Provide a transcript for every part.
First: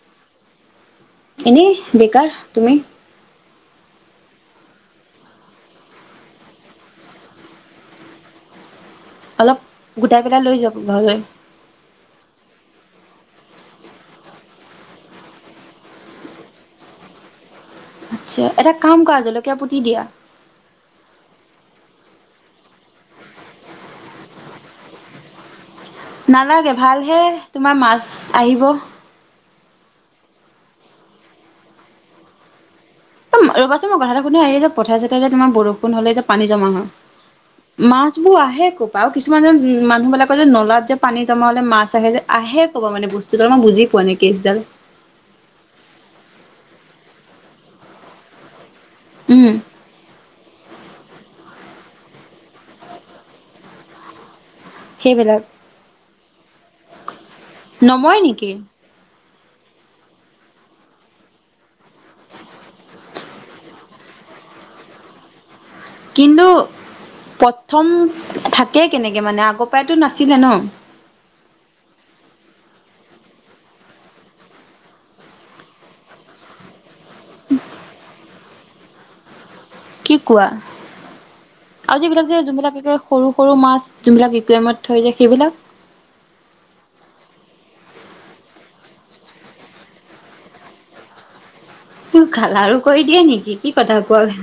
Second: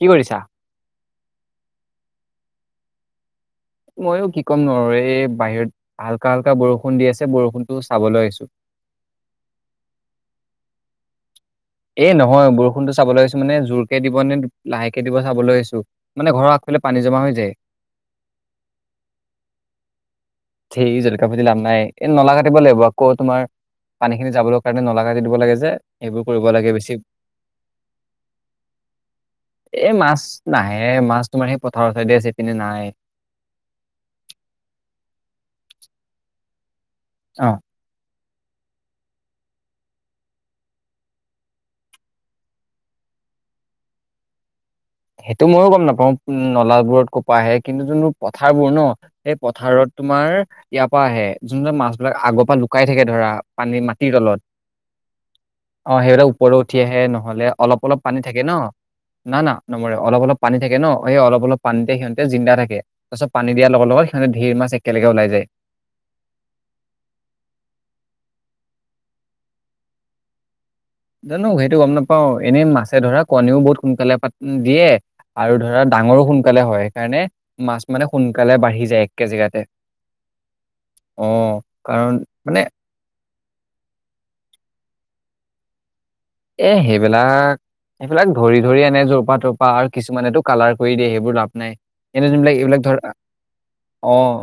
কি কৰিছা? এনেই বেকাৰ, তুমি? ময়ো কি ক'ম নো আৰু এই বাহিৰত হাল্কা হাল্কা বৰষুণ দি আছে বৰষুণতো চাবলৈ আহিছো। অলপ গোটাই পেলাই লৈ যাওক ঘৰলৈ। এই নহয় বৰষুণতো চাবলৈ আহিছো মানে জোৰকে দিব নে লাহেকে দিব চাবলৈ আহিছো। মানে ঘৰৰ আগফালে পানী জমা হৈ যায়। আচ্ছা। এটা কাম কৰা জলকীয়া পুতি দিয়া। ধেই জলকাীয়া পুতি লাভ নাই, এই নলা কাটিব লাগিব আকৌ তোমাৰ পানীখিনি যাবলৈ কাৰণে নলা কাটি দিব লাগে যে। সেইবোৰ কৰিব লাগে নালাগে বেছি। ভালহে তোমাৰ মাছ আহিব। এ মাছ নাহে মাছ তোমাৰ সেই পথাৰৰ চাইডে আছে এইপিনে নাই। [unintelligible] ৰবা চোন মই কথাটো শুধু এই যে পঠাৰে-চঠাৰে যে তোমাৰ বৰষুণ হ'লে যে পানী জমা হয় অ। মাছবোৰ আহে কৰ পৰা? আৰু কিছুমান যে মানুহবিলাকে যে নলাত যে পানী জমা হ'লে মাছ আহে যে আহে কৰপৰা মানে বস্তুটো মই বুজি পোৱা নাই কেছডাল। সেইটো ময়ো গম নাপাওঁ নলাবোৰত কোৰপা আহে। কিন্তু যোনটো পথাৰবোৰ ন সেই উম পথাৰত তোমাৰ ইয়াৰ পৰা আহে যোন যোন মাছ বিলাক আগৰ পৰা লুকাই থাকে ধৰা পানী মাটিৰ তলত সেইবিলাক অ সেইবিলাক ওপৰলে উঠি আহে নহ'লে অলপ অলপ পানী নমৰে থাকে নেকি ন, না না নমৰে। অলপ অলপ পানী থাকে ন সেই অলপ অলপ পানীতে সিহঁতে জিন্দা থাকে। তাৰপাছত পানী দিয়াৰ লগত লগত সিহঁতে ঢেৰ মছ একেলগে ওলাই যায়। কিন্তু প্ৰথম থাকেই কেনেকে মানে আগৰ পৰাইতো নাছিলে ন। জানো সেইটো গ'ম নাপাওঁ। এনেই মাছে ধৰা কণীও বহুত সোনকালে পাত দিয়ে। আৰু ধৰা ডাঙৰো সোনকালে হয়, সেইকাৰণে মাছ মানে সোনকালে বাঢ়ি যায়। একে জেগাতে? কি কোৱা? অ আও কাৰণ যিবিলাক যে মানে যোনবিলাকে সৰু সৰু মাছ যোনবিলাক ইকুৱামত থৈ যে সেইবিলাক এহ সেইবিলাক এই বিলাক ধৰি ধৰি এনে জৰপা তৰপা আৰু কিছুমানেতো কালাৰ কৰি দিয়ে সেইবোৰ লাভ নাই এনে যোনবিলাক কালাৰো এইবিলাক কৰি ধৰা দিয়ে নেকি কি কথা কোৱা অঁ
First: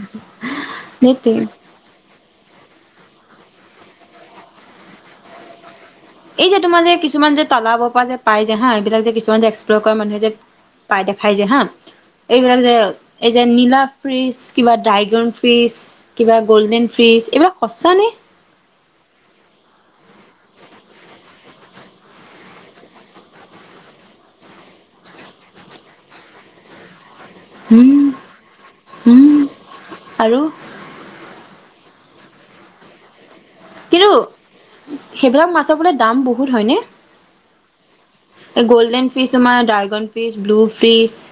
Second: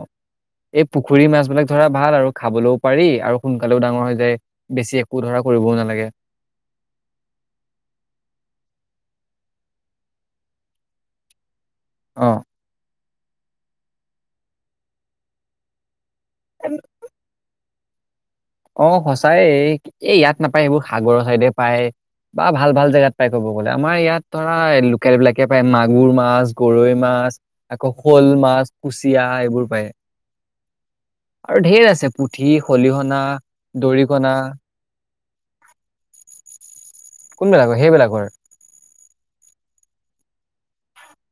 এই পুখুৰী সেইটোৱে মাছবিলাক ধৰা ভাল আৰু খাবলও পাৰি আৰু সোনকালেও ডাঙৰ হৈ যায়। বেছি একো ধৰা কৰিবও নালাগে। এই যে তোমাৰ যে কিছুমান যে তালাবৰ পৰা যে পাই যে হা, এইবিলাক যে কিছুমান যে এক্সপ্লৰ কৰা মানুহে যে পাই দেখাই যে হা। অ এইবিলাক যে এই যে নীলা ফ্ৰিজ, কিবা ড্ৰাইগন ফ্ৰিজ কিবা গল্ডেন ফ্ৰিজ, এইবিলাক সঁচা নে? অঁ, সঁচাই এই ইয়াত নাপায় সেইবোৰ সাগৰৰ চাইডে পায়। বা ভাল ভাল জেগাত পাই ক'ব গ'লে আমাৰ ইয়াত ধৰা লোকেল বিলাকে পায় মাগুৰ মাছ, গৰৈ মাছ। আকৌ হুম শ'ল মাছ, হুম কুচিয়া এইবোৰ পায়। আৰু আৰু ঢেৰ আছে পুঠি, খলিহনা। কিন্তু দৰিকণা সেইবিলাক মাছৰ বোলে দাম বহুত হ'য়নে? কোনবিলাকৰ সেইবিলাকৰ গ'ল্ডেন ফিছ, তোমাৰ ড্ৰাইগন ফিছ, ব্লু ফিছ।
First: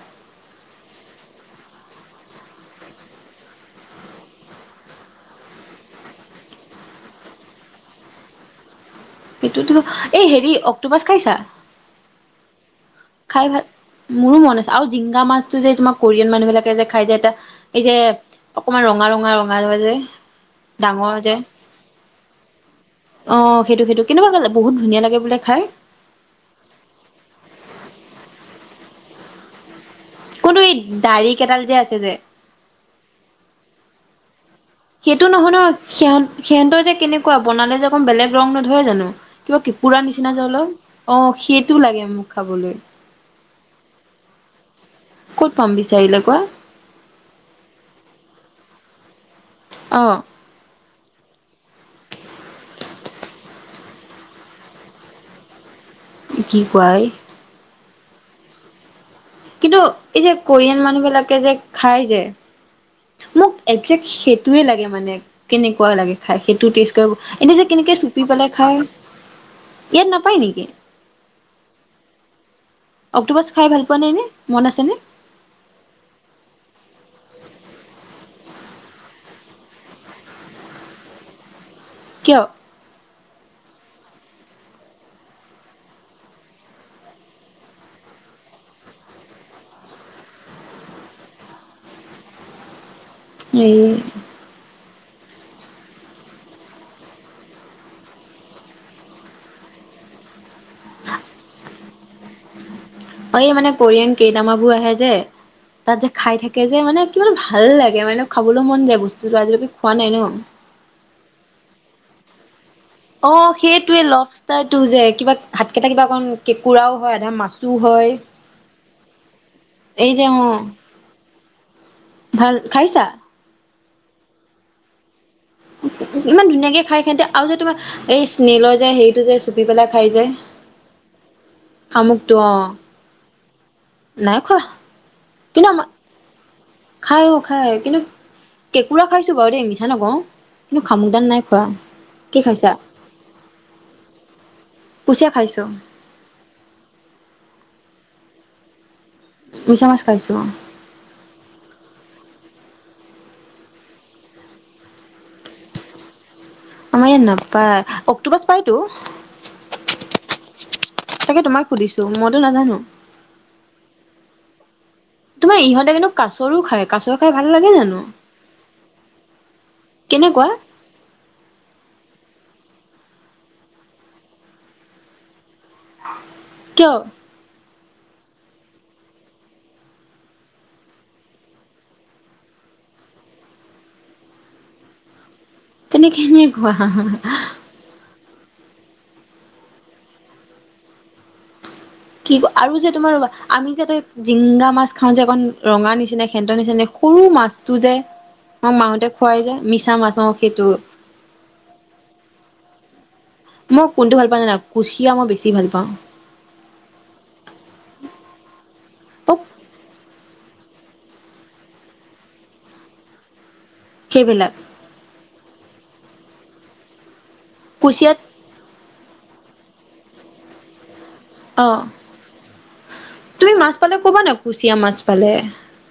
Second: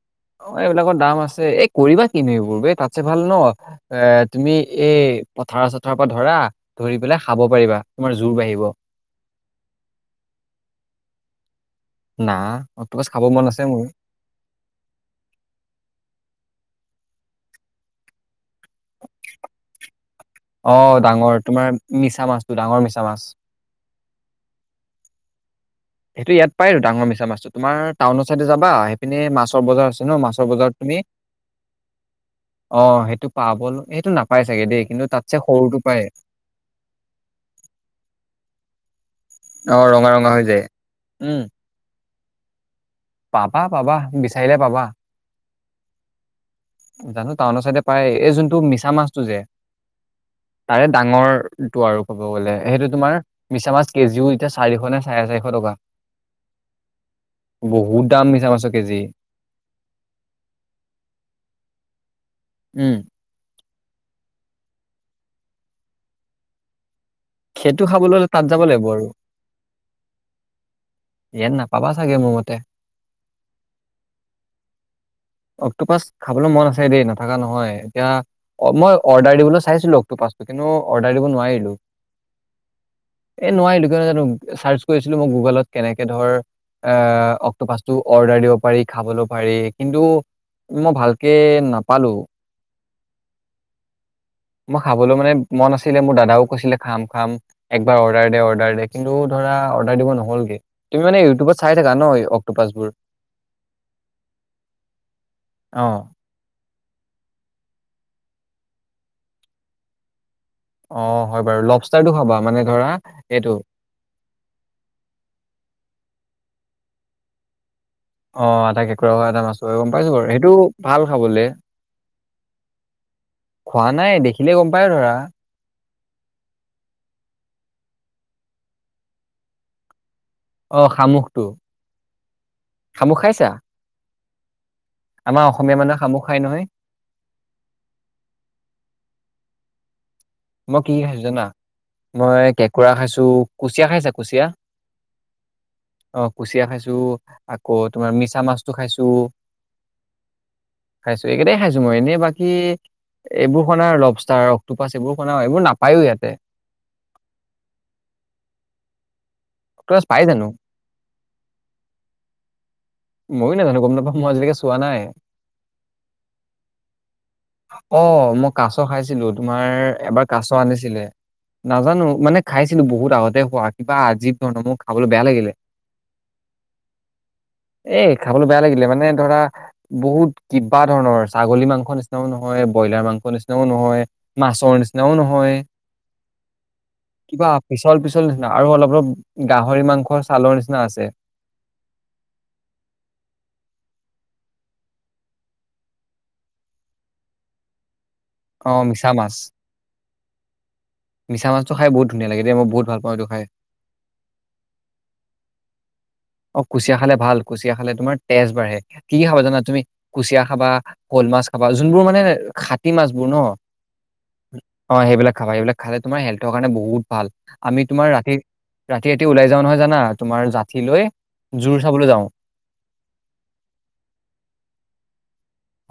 অ এইবিলাকৰ দাম আছে এ কৰিবা কিনো এইবোৰ বে এই তাতছে ভাল ন এ, তুমি এই পথাৰ চথাৰৰ পৰা ধৰা ধৰি পেলাই খাব পাৰিবা, তোমাৰ জোৰ বাঢ়িব। সেইটোতো, এ হেৰি অক্টোপাছ খাইছা? না' অক্টোপাছ খাব মন খাই আছে ভাল মোৰ। মোৰো মন আছে আও জিংগা মাছটো যে তোমাৰ কোৰিয়ান মানুহ বিলাকে যে খাই যায় যে এটা এই যে অকমান ৰঙা ৰঙা ৰঙা ৰঙা যে অঁ ডাঙৰ তোমাৰ মিছা মাছটো, ডাঙৰ মিছা মাছ অঁ সেইটো সেইটো। কেনেকুৱা কালে বহু ধনীয়া লাগে বোলে খাই? সেইটো ইয়াত পায় আৰু ডাঙৰ মিছা মাছটো, তোমাৰ টাউনৰ চাইডে যাবা সেইপিনে মছৰ বজাৰ এনেও মাছৰ কোনটো এই বজাৰত তুমি দাৰি কেইডাল যে আছে যে অঁ সেইটো পাবলো সেইটো নাপাই চাগে দেই। কিন্তু সেইটো তাতছে নহয় ন সৰুটো পায়। সিহঁত সিহঁতৰ যে কেনেকুৱা বনালে যে অকণ বেলেগ ৰং নধৰে জানো? কিবা অ কেকোৰা ৰঙা ৰঙা নিচিনা হৈ যে যায় অলপ, অঁ উম সেইটো লাগে মোক খাবলৈ। পাবা পাবা বিচাৰিলে পাবা। ক'ত পাম বিচাৰিলে কোৱা? জানো টাউনৰ চাইডে পায়, এই যোনটো মিছা মাছটো যে অঁ। তাৰে ডাঙৰটো আৰু ক'ব গ'লে সেইটো তোমাৰ মিছামাছ কেজিও এতিয়া চাৰিশ নে চাৰে চাৰিশ টকা। কি কোৱা এই? বহুত দাম মিছা মাছৰ কেজি। কিন্তু এই যে কোৰিয়ান মানুহ বিলাকে যে খাই যে উম। মোক একজেক্ট সেইটোৱে লাগে মানে কেনেকুৱা লাগে খাই সেইটো টেষ্ট এনে যে সেইটো কেনেকে খাবলৈ চুপি হলে তাত পেলাই যাব খাই লাগিব আৰু ইয়াত নাপায় নেকি ইয়াক নেপাবা চাগে মোৰ মতে অক্টোপাছ খাই ভাল পোৱা নে এনে মন আছেনে অক্টোপাছ খাবলে মন আছে দেই নথকা নহয় এতিয়া অ মই অৰ্ডাৰ দিবলৈ চাইছিলো অক্টোপাছটো কিন্তু অৰ্ডাৰ দিব নোৱাৰিলো কিয় এ নোৱাৰিলো কিয় নো জানো চাৰ্চ কৰিছিলো মই গুগলত কেনেকে ধৰ এ অক্টোপাছটো অৰ্ডাৰ দিব পাৰি খাবলও পাৰি কিন্তু মই ভালকে নাপালো এই মই খাবলৈ মানে মন আছিলে মোৰ দাদাও কৈছিলে খাম খাম একবাৰ অৰ্ডাৰ দে অৰ্ডাৰ দে কিন্তু ধৰা অৰ্ডাৰ দিব নহলগে তুমি মানে ইউটউবত চাই থাকা ন অক্টোপাছবোৰ এই মানে কৰিয়ান কে দামাবোৰ আহে যে অ তাত যে খাই থাক কে যে মানে কিমান ভাল লাগে মানে খাবলৈ মন যায় বস্তুটো আজিলৈকে খোৱা নাই ন অ হয় বাৰু লভষ্টাৰটো খাবা মানে ধৰা অ সেই এইটো লভ্ষ্টাটো যে কিবা হাতকেইটা কিবা অকণ কেঁকুৰাও হয় আধা মাছো হয় অ আধা কেঁকুৰা হয় আধা মাছো গম পাইছো এই যে বাৰু অ সেইটো ভাল খাবলে ভাল খাইছা খোৱা নাই দেখিলে গম পায় ধৰা ইমান ধুনীয়াকে খাই হেতে আৰু যে তোমাৰ এই স্নেলৰ যে হেৰিটো যে চুপি পেলাই খাই যে অ শামুকটো শামুকটো অ শামুক খাইছা নাই খোৱা আমাৰ অসমীয়া মানুহে শামুক খাই নহয় খাই অ খাই কিন্তু কেঁকুৰা খাইছো বাৰু দেই মিছা নকওঁ কিন্তু মই কি কি খাইছো শামুকদাল নাই জানা খোৱা কি মই খাইছা কেঁকোৰা খাইছো কুচিয়া খাইছা কুচিয়া কুচিয়া খাইছোঁ অ কুচিয়া খাইছো আকৌ তোমাৰ মিছা মাছটো খাইছো মিছা মাছ খাইছো অ খাইছো এইকেইটাই খাইছো মই এনে বাকী এইবোৰ শনা লবষ্টাৰ অক্টোপাছ এইবোৰ শনাও এইবোৰ নাপায়ো ইয়াতে আমাৰ ইয়াত নাপায় অক্টোপাছ পায়তো পাই জানো তাকে তোমাক সুধিছো মইতো নাজানো ময়ো নাজানো গম নাপামওঁ মই আজিলৈকে চোৱা নাই তোমাৰ ইহঁতে কিন্তু কাছৰো খায় কাছ খাই ভাল লাগে জানো অ মই কাচ খাইছিলো তোমাৰ এবাৰ কাছ কেনেকুৱা আনিছিলে নাজানো মানে খাইছিলো বহুত আগতে খোৱা কিবা আজিব ধৰণৰ মোৰ খাবলে বেয়া লাগিলে কিয় এ খাবলৈ বেয়া লাগিলে মানে ধৰা বহুত কিবা ধৰণৰ ছাগলী মাংস নি নহয় ব্ৰইলাৰ মাংস নিচিনাও নহয় মাছৰ নিচিনাও নহয় তেন্তে কেনেকুৱা কিবা পিছল, পিছল নিচিনা আৰু অলপ, অলপ গাহৰি মাংস ছালৰ নিচিনা আছে। কি আৰু যে তোমাৰ ৰবা, আমি যে তা জিংদা মাছ খাওঁ যে, অকণ ৰঙা নিচিনা, সেন্তৰ নিচিনা সৰু মাছটো যে মা, অ মাহতে মিছা খোৱাই মাছ যায়, মিছা মাছ সেইটো। মিছা মাছটো খাই বহুত ধনীয়া লাগে, মই বহু ভাল পাওঁ এইটো খাই। মই কোনটো ভাল পাওঁ জানা, কুচিয়া মই বেছি ভাল পাওঁ। অ, কুচিয়া খালে ভাল, কুচিয়া খালে তোমাৰ তেজ বাঢ়ে, কি কি মোক খাব জানা তুমি। কুচিয়া খাবা, শৌল মাছ খাবা, যোনবোৰ মানে খাটি মাছবোৰ ন। সেইবিলাক। অ, সেইবিলাক খাবা, সেইবিলাক খালে তোমাৰ হেল্থৰ কাৰণে বহুত ভাল, আমি তোমাৰ কুচিয়াত ৰাতি ৰাতি, ৰাতি ওলাই যাওঁ নহয় জানা, তোমাৰ জাঠি লৈ। অ, জোৰ চাবলৈ যাওঁ তুমি মাছ পালে ক'বানে, কুচিয়া মাছ পালে।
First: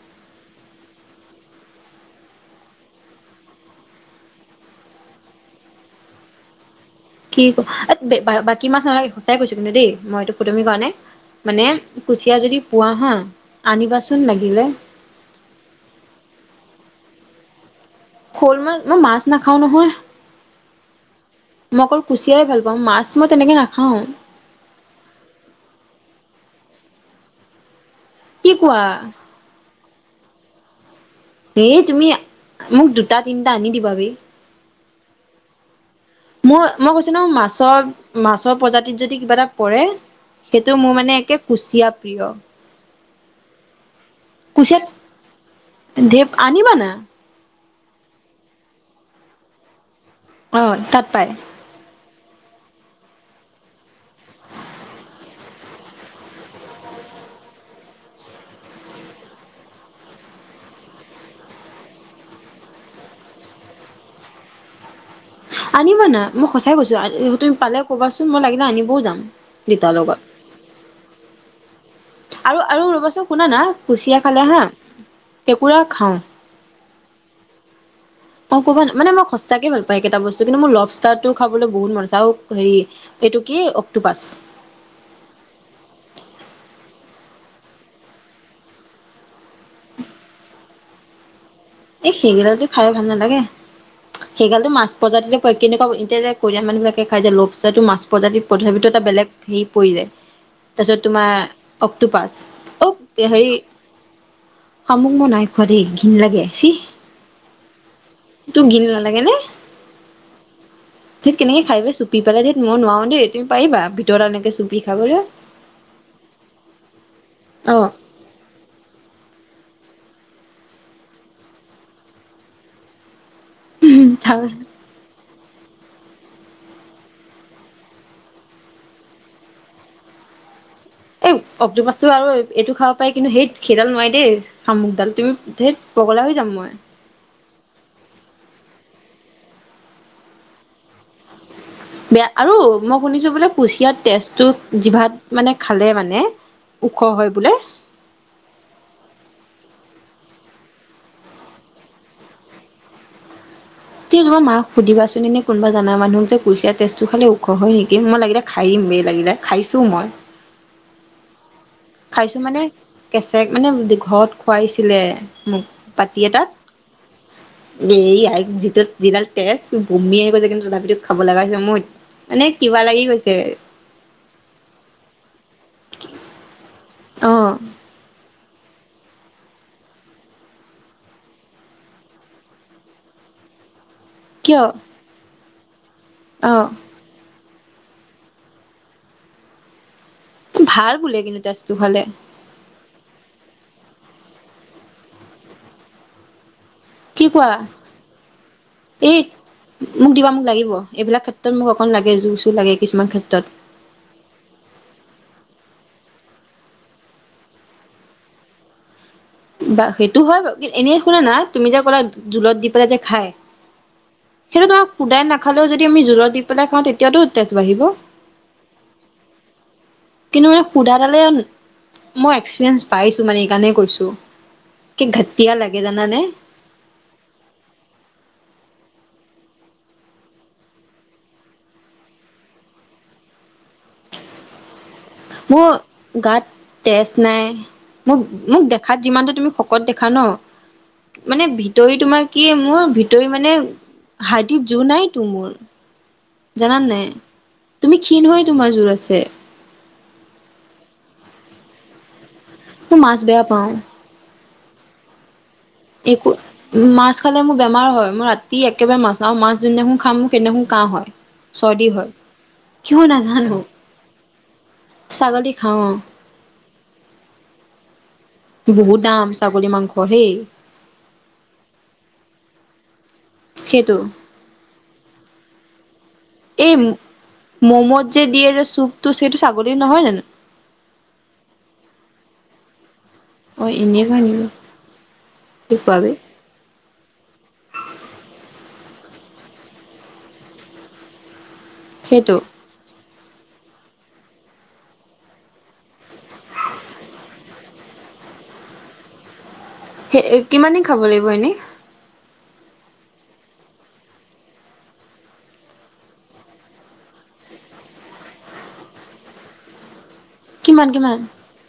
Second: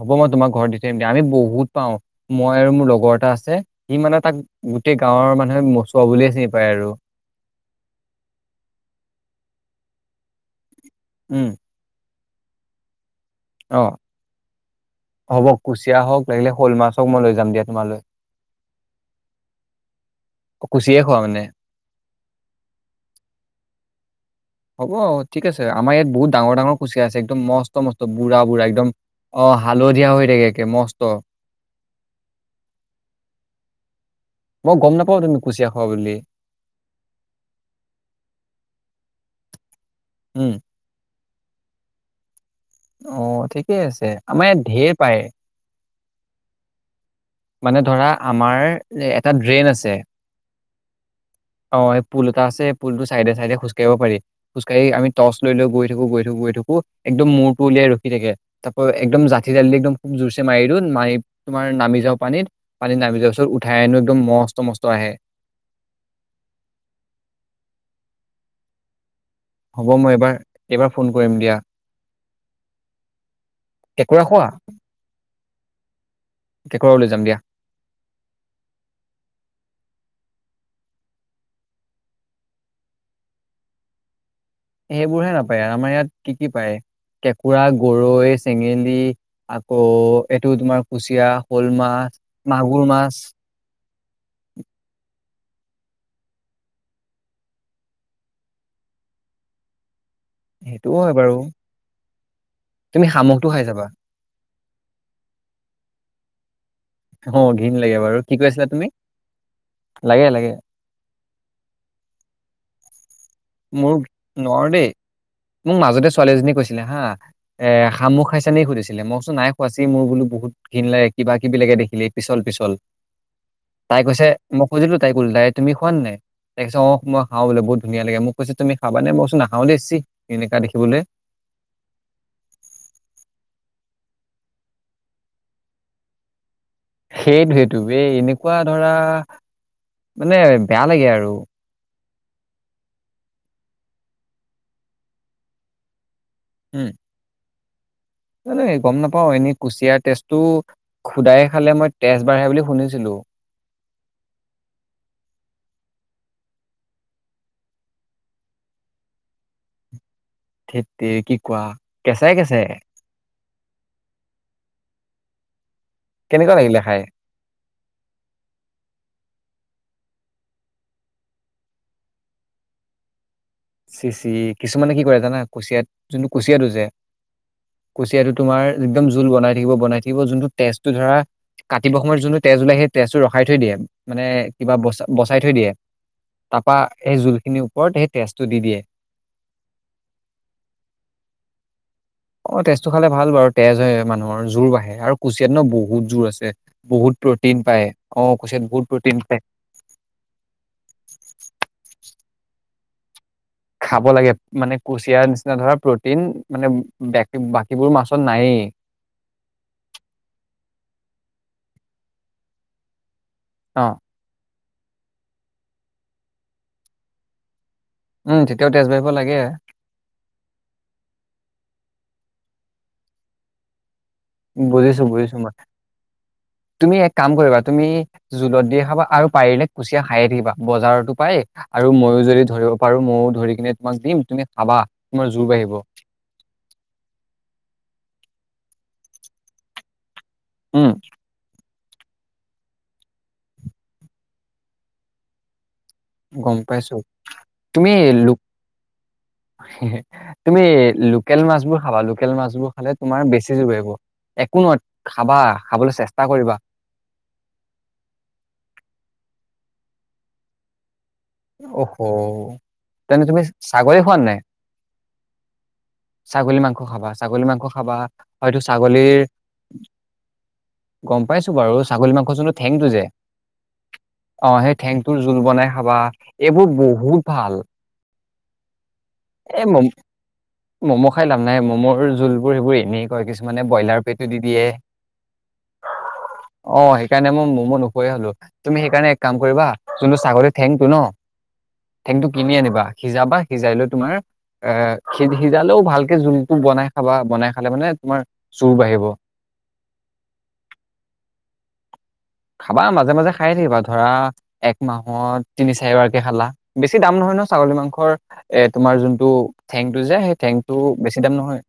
হ'ব, মই তোমাক ঘৰত দি থৈ আহিম দিয়া, আমি বহুত পাওঁ। মই আৰু মোৰ লগৰ এটা আছে, সি মানে তাক গোটেই গাঁৱৰ মানুহে মচোৱা বুলিয়ে চিনি পায় আৰু। কি ক, বাকী মাছ নালাগে, সঁচাই কৈছো কিন্তু দেই, মই এইটো ফুটোৱামি কৰা নাই, উম মানে কুচিয়া যদি পোৱা হা, অ আনিবাচোন লাগিলে। হ'ব কুচিয়া হ'ওক, লাগিলে শৌল মাছ হ'ওক, মই লৈ যাম দিয়া তোমালৈ। শৌল মাছ, মই মাছ নাখাওঁ নহয়। কুচিয়ে খোৱা মানে মই অকল কুচিয়াই ভাল পাওঁ, মাছ মই তেনেকৈ নাখাওঁ। হ'ব, ঠিক আছে, আমাৰ ইয়াত বহুত ডাঙৰ, ডাঙৰ কুচিয়া আছে, একদম মস্ত, মস্ত বুঢ়া, কি বুঢ়া কোৱা একদম অ, হালধীয়া হৈ থাকে, একে মস্ত এই তুমি মোক দুটা, তিনিটা আনি দিবা, বেই মই গম নাপাওঁ, তুমি কুচিয়া খোৱা বুলি। মই, মই কৈছো ন, মাছৰ মাছৰ প্ৰজাতিত যদি কিবা এটা পৰে। উম, সেইটো মোৰ মানে একে, কুচিয়া প্ৰিয়। অ, ঠিকেই আছে, আমাৰ ইয়াত ঢেৰ পায়। ঢে, আনিবা না। মানে ধৰা, আমাৰ এটা ড্ৰেইন আছে। অ, তাত পায়। অ, সেই পুল এটা আছে, পুলটো চাইডে, চাইডে, খোজকাঢ়িব পাৰি। খোজকাঢ়ি আমি টৰ্চ লৈ, লৈ গৈ থাকোঁ, গৈ থাকোঁ, গৈ থাকোঁ, একদম মূৰটো উলিয়াই ৰখি থাকে। তাৰ একদম জাঠি জালি একদম খুব জোৰ চে, মাৰি দিও মাৰি তোমাৰ নামি যাওঁ। পানীত, পানীত নামি যোৱাৰ পিছত উঠাই আনোঁ, একদম মস্ত, মস্ত আহে। আনিবা না, মই সঁচাই কৈছোঁ, তুমি পালে ক'বাচোন, মই লাগিলে আনিবও যাম। হ'ব, দেতাৰ মই লগত এইবাৰ, এইবাৰ ফোন কৰিম দিয়া। আৰু, আৰু ৰ'বাচোন, শুনা না, কুচিয়া কেঁকুৰা খোৱা খালে হা, কেকোঁৰা খাওঁ। কেকোঁৰাও লৈ যাম দিয়া। অ, কব ন, মানে মই সচাঁকে ভাল পায়, একেইটা বস্তু কিন্তু মোৰ লভষ্টাৰটো খাবলৈ বহুত মন আছে আৰু হেৰি এইটো কি অক্টোপাছ। এইবোৰহে ভাল পায়, আমাৰ ইয়াত কি কি পায়? কেকোঁৰা, গৰৈ, চেঙেলী, আকৌ এইটো তোমাৰ কুচিয়া। শ'ল মাছ এই, সেইগিলাটো মাগুৰ খাই ভাল মাছ নালাগে। সেইগালটো মাছ প্ৰজাতি পৰে, কেনেকুৱা এতিয়া যে কৰিয়ান মানুহবিলাকে খাই [inaudible] মাছ প্ৰজাতি তথাপিটো এটা বেলেগ। [inaudible] তাছত সেইটোও হয় তোমাৰ বাৰু অক্টোপাছ, তুমি অ'ক শামুকটো হেৰি খাই যাবা শামুক মই নাই খোৱা দেই, ঘিণ লাগে ছিহ। অ' ঘিণ লাগে বাৰু। কি কৈ আছিলা তুমি? নে লাগে, লাগে। ধেত কেনেকে খাই ৰে চুপি পেলাই, ধেত মই নোৱাৰো দেই। কিবা মোৰ ভিতৰত এনেকে নোৱাৰো চুপি দেই খাবলে। মোক মাজতে ছোৱালীজনী এজনী কৈছিলে হা, এ, অ শামুক খাইছানি সুধিছিলে ম নাই খোৱা, চি মোৰ বোলো বহুত ঘিন লাগে, কিবািবি লাগে দেখিলেই পিছল, পিছল। তাই কৈছে, মই সুধিলোঁ তাইক ওলোটাই তুমি খোৱানে নাই? তাই কৈছে অ' মই খাওঁ বোলে বহুত ধুনীয়া লাগে মোক। কৈছে তুমি খাবানে, মই কৈছোঁ ছিহ কেনেকা দেখিবলে। এই অক্টোপাছটো আৰু এইটো খাব পাৰি কিন্তু হেইত সেইডাল খাব নোৱাৰি দেই। শামুকডাল। তুমি ধেত, পগলা হৈ যাম মই। সেইটোৱেইতো ৰে, এই এনেকুৱা ধৰা মানে বেয়া লাগে আৰু। বেয়া আৰু মই শুনিছোঁ বোলে কুচিয়াত তেজটো জিভাত মানে খালে মানে উম। ওখ হয় বোলে। মানে গম নাপাওঁ, এনেই কুচিয়াৰ তেজটো সুদায়ে খালে মই তেজ বাঢ়ে বুলি শুনিছিলোঁ। [unintelligible] মাৰক সুধিবাচোন এনে কোনোবা জান মানুহ যে কুচিয়া তেজটো খালে ওখ হয় নেকি, মই লাগিলে খাই মে লাগিলে, খাইছোঁ মই। ধেত তেৰি, কি কোৱা। কেঁচাই খাইছোঁ মানে কেঁচাই কেঁচেক মানে ঘৰত খুৱাইছিলে মোক। পাতি কেনেকুৱা এটাত। লাগিলে খাই? এই যিটো যিডাল তেজ বমি আহি গৈছে কিন্তু তথাপিতো খাব লগা হৈছে মই মানে কিবা লাগি গৈছে। চি চি, কিছুমানে কি কৰে জানা কুচিয়াত যোনটো কুচিয়াটো যে অ কুচিয়াতোট তোমাৰ একদম জোল বনাই থাকিব, বনাই থাকিব যোনটো তেজটো ধৰা কাটিব সময়ত যোনটো তেজ ওলাই সেই তেজটো ৰখাই থৈ দিয়ে। মানে কিয় কিবা বচ-বচাই থৈ দিয়ে, অ তাৰপা সেই জোলখিনিৰ ওপৰত সেই তেজটো দি দিয়ে। ভাল বোলে কিন্তু তেজটো খালে। অ' তেজটো খালে ভাল বাৰু তেজ হয় মানুহৰ, জোৰ বাঢ়ে আৰু কুচিয়াত ন' বহুত জুৰ আছে। বহুত কি কোৱা প্ৰ'টিন পায়, অ' কুচিয়াত বহুত এই প্ৰ'টিন পায়। মোক দিবা, মোক লাগিব। এইবিলাক ক্ষেত্ৰত মোক অকণ লাগে, জোৰ চোৰ লাগে কিছুমান ক্ষেত্ৰত। খাব লাগে মানে কুচিয়াৰ নিচিনা ধৰা প্ৰটিন মানে বে বাকীবোৰ মাছত নায়েই। বা সেইটো হয় বাৰু, এনে শুনা না তুমি যে ক'লা জোলত দি পেলাই যে খাই অ'। সেইটো তোমাক শোদায় নাখালেও যদি আমি জোলত দি পেলাই খাওঁ তেতিয়াটো তেজ বাঢ়িব। উম, তেতিয়াও তেজ বাঢ়িব লাগে। কিন্তু মানে সুধা খালে মই এক্সপিৰিয়েঞ্চ পাইছোঁ মানে এইকাৰণে কৈছোঁ। বুজিছোঁ বুজিছোঁ মই। তুমি এক কাম কৰিবা তুমি জোলত দিয়ে খাবা আৰু পাৰিলে কুচিয়া খায়ে থাকিবা, বজাৰতো পাই আৰু ময়ো যদি ধৰিব পাৰোঁ মইও ধৰি কিনে তোমাক দিম তুমি খাবা। তোমাৰ জোৰ বাঢ়িব ম গাত তেজ নাই, মোক মোক দেখাত যিমানটো তুমি শকত দেখা ন' উম। মানে ভিতৰি তোমাৰ কি মোৰ ভিতৰি মানে হাৰটিত জোৰ নাই তো মোৰ। গম জানানে পাইছো নাই? তুমি ক্ষীণ হৈ তোমাৰ জোৰ আছে। তুমি লোকেল মাছবোৰ খাবা লোকেল মাছবোৰ খালে মই মাছ তোমাৰ বেয়া বেছি জোৰ পাওঁ বাঢ়িব একো নহয় খাবা। খাবলৈ চেষ্টা একো কৰিবা মাছ খালে মোৰ বেমাৰ হয় মই ৰাতি একেবাৰে মাছ নাখাওঁ মাছ যোন দিনাখন খাম মোৰ সেইদিনাখন কাঁহ হয়। চৰ্দি অহ হয় কিয় তেন্তে তুমি নাজানো ছাগলী খোৱা নাই? ছাগলী খাওঁ ছাগলী মাংস খাবা ছাগলী মাংস খাবা হয়তো ছাগলীৰ পঢ়ি গম পাইছো বাৰু ছাগলী মাংস যোনটো ঠেংটো যে সেইটো অ সেই ঠেংটোৰ জোল বনাই খাবা এইবোৰ এই বহুত ভাল ম'মত যে দিয়ে যে চুপটো সেইটো এ ছাগলীৰ মম নহয় জানো? ম'ম খাই লাভ নাই ম'মৰ জোলবোৰ সেইবোৰ এনেই কিছুমানে অ ব্ৰইলাৰ এনেই হয় পেটো দি নেকি দিয়ে কি কোৱা বে অ সেইকাৰণে মই ম'ম নুখুৱায় হ'লো তুমি সেইকাৰণে এক কাম কৰিবা যোনটো ছাগলী ঠেংটো ন ঠেংটো সেইটো কিনি আনিবা সিজাবা সিজাই লৈ তোমাৰ সি সিজালেও ভালকে জোলটো বনাই খাবা বনাই খালে মানে তোমাৰ জুৰ বাঢ়িব্ সেই কিমান দিন খাব লাগিব এনেই খাবা মাজে মাজে খাইয়ে থাকিবা ধৰা এক মাহত তিনি চাৰিবাৰকে খালা বেছি দাম নহয় ন ছাগলী মাংসৰ এ তোমাৰ যোনটো ঠেংটো যে সেই ঠেংটো কিমান কিমান বেছি দাম নহয়।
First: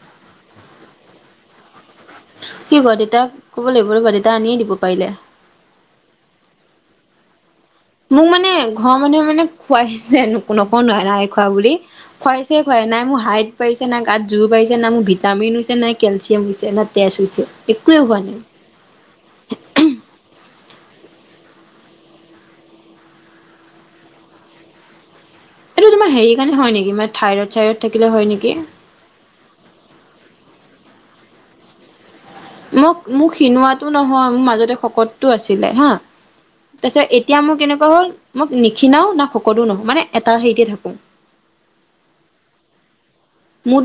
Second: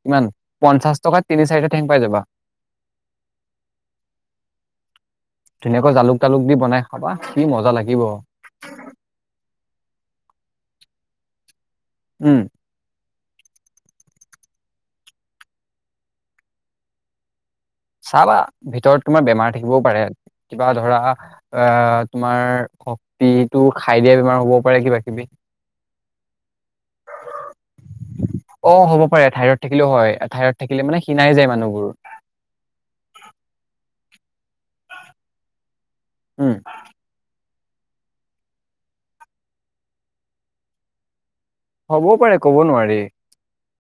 কিমান পঞ্চাশ টকাত তিনি চাৰিটা ঠেং পাই যাবা কি কোৱা দেতাক ক'ব লাগিব ৰবা দেতাই আনিয়ে দিব পাৰিলে। ধুনীয়াকৈ জালুক তালুক দি বনাই খাবা কি মজা লাগিব। মোক মানে ঘৰৰ মানুহে মানে খুৱাইছে নকওঁ নাই খোৱা বুলি উম খুৱাইছে নাই মোৰ হাইট বাঢ়িছে নাই গাত জোৰ বাঢ়িছে না মোৰ ভিটামিন হৈছে না কেলচিয়াম হৈছে না তেজ হৈছে। একোৱে হোৱা চাবা নাই ভিতৰত তোমাৰ বেমাৰ থাকিবও পাৰে কিবা ধৰা তোমাৰ শক্তিটো খাই দিয়া বেমাৰ হ'ব পাৰে কিবা কিবি। এইটো তোমাৰ হেৰি কাৰণে হয় নিকি মানে থাইৰড চাইৰড থাকিলে হয় নিকি? অ হ'ব পাৰে থাইৰয়ড থাকিলেও হয় থাইৰয়ড থাকিলে মানে খিনাই যায় মানুহবোৰ। মোক মোৰ খিনোৱাটো নহয় মোৰ মাজতে শকতটো আছিলে হা। উম তাৰ পিছত এতিয়া মোৰ কেনেকুৱা হ'ল মোক নিখিনাও না শকতো নহওঁ মানে এটা হেৰিতে থাকো। হ'বও পাৰে ক'ব নোৱাৰি। মোৰ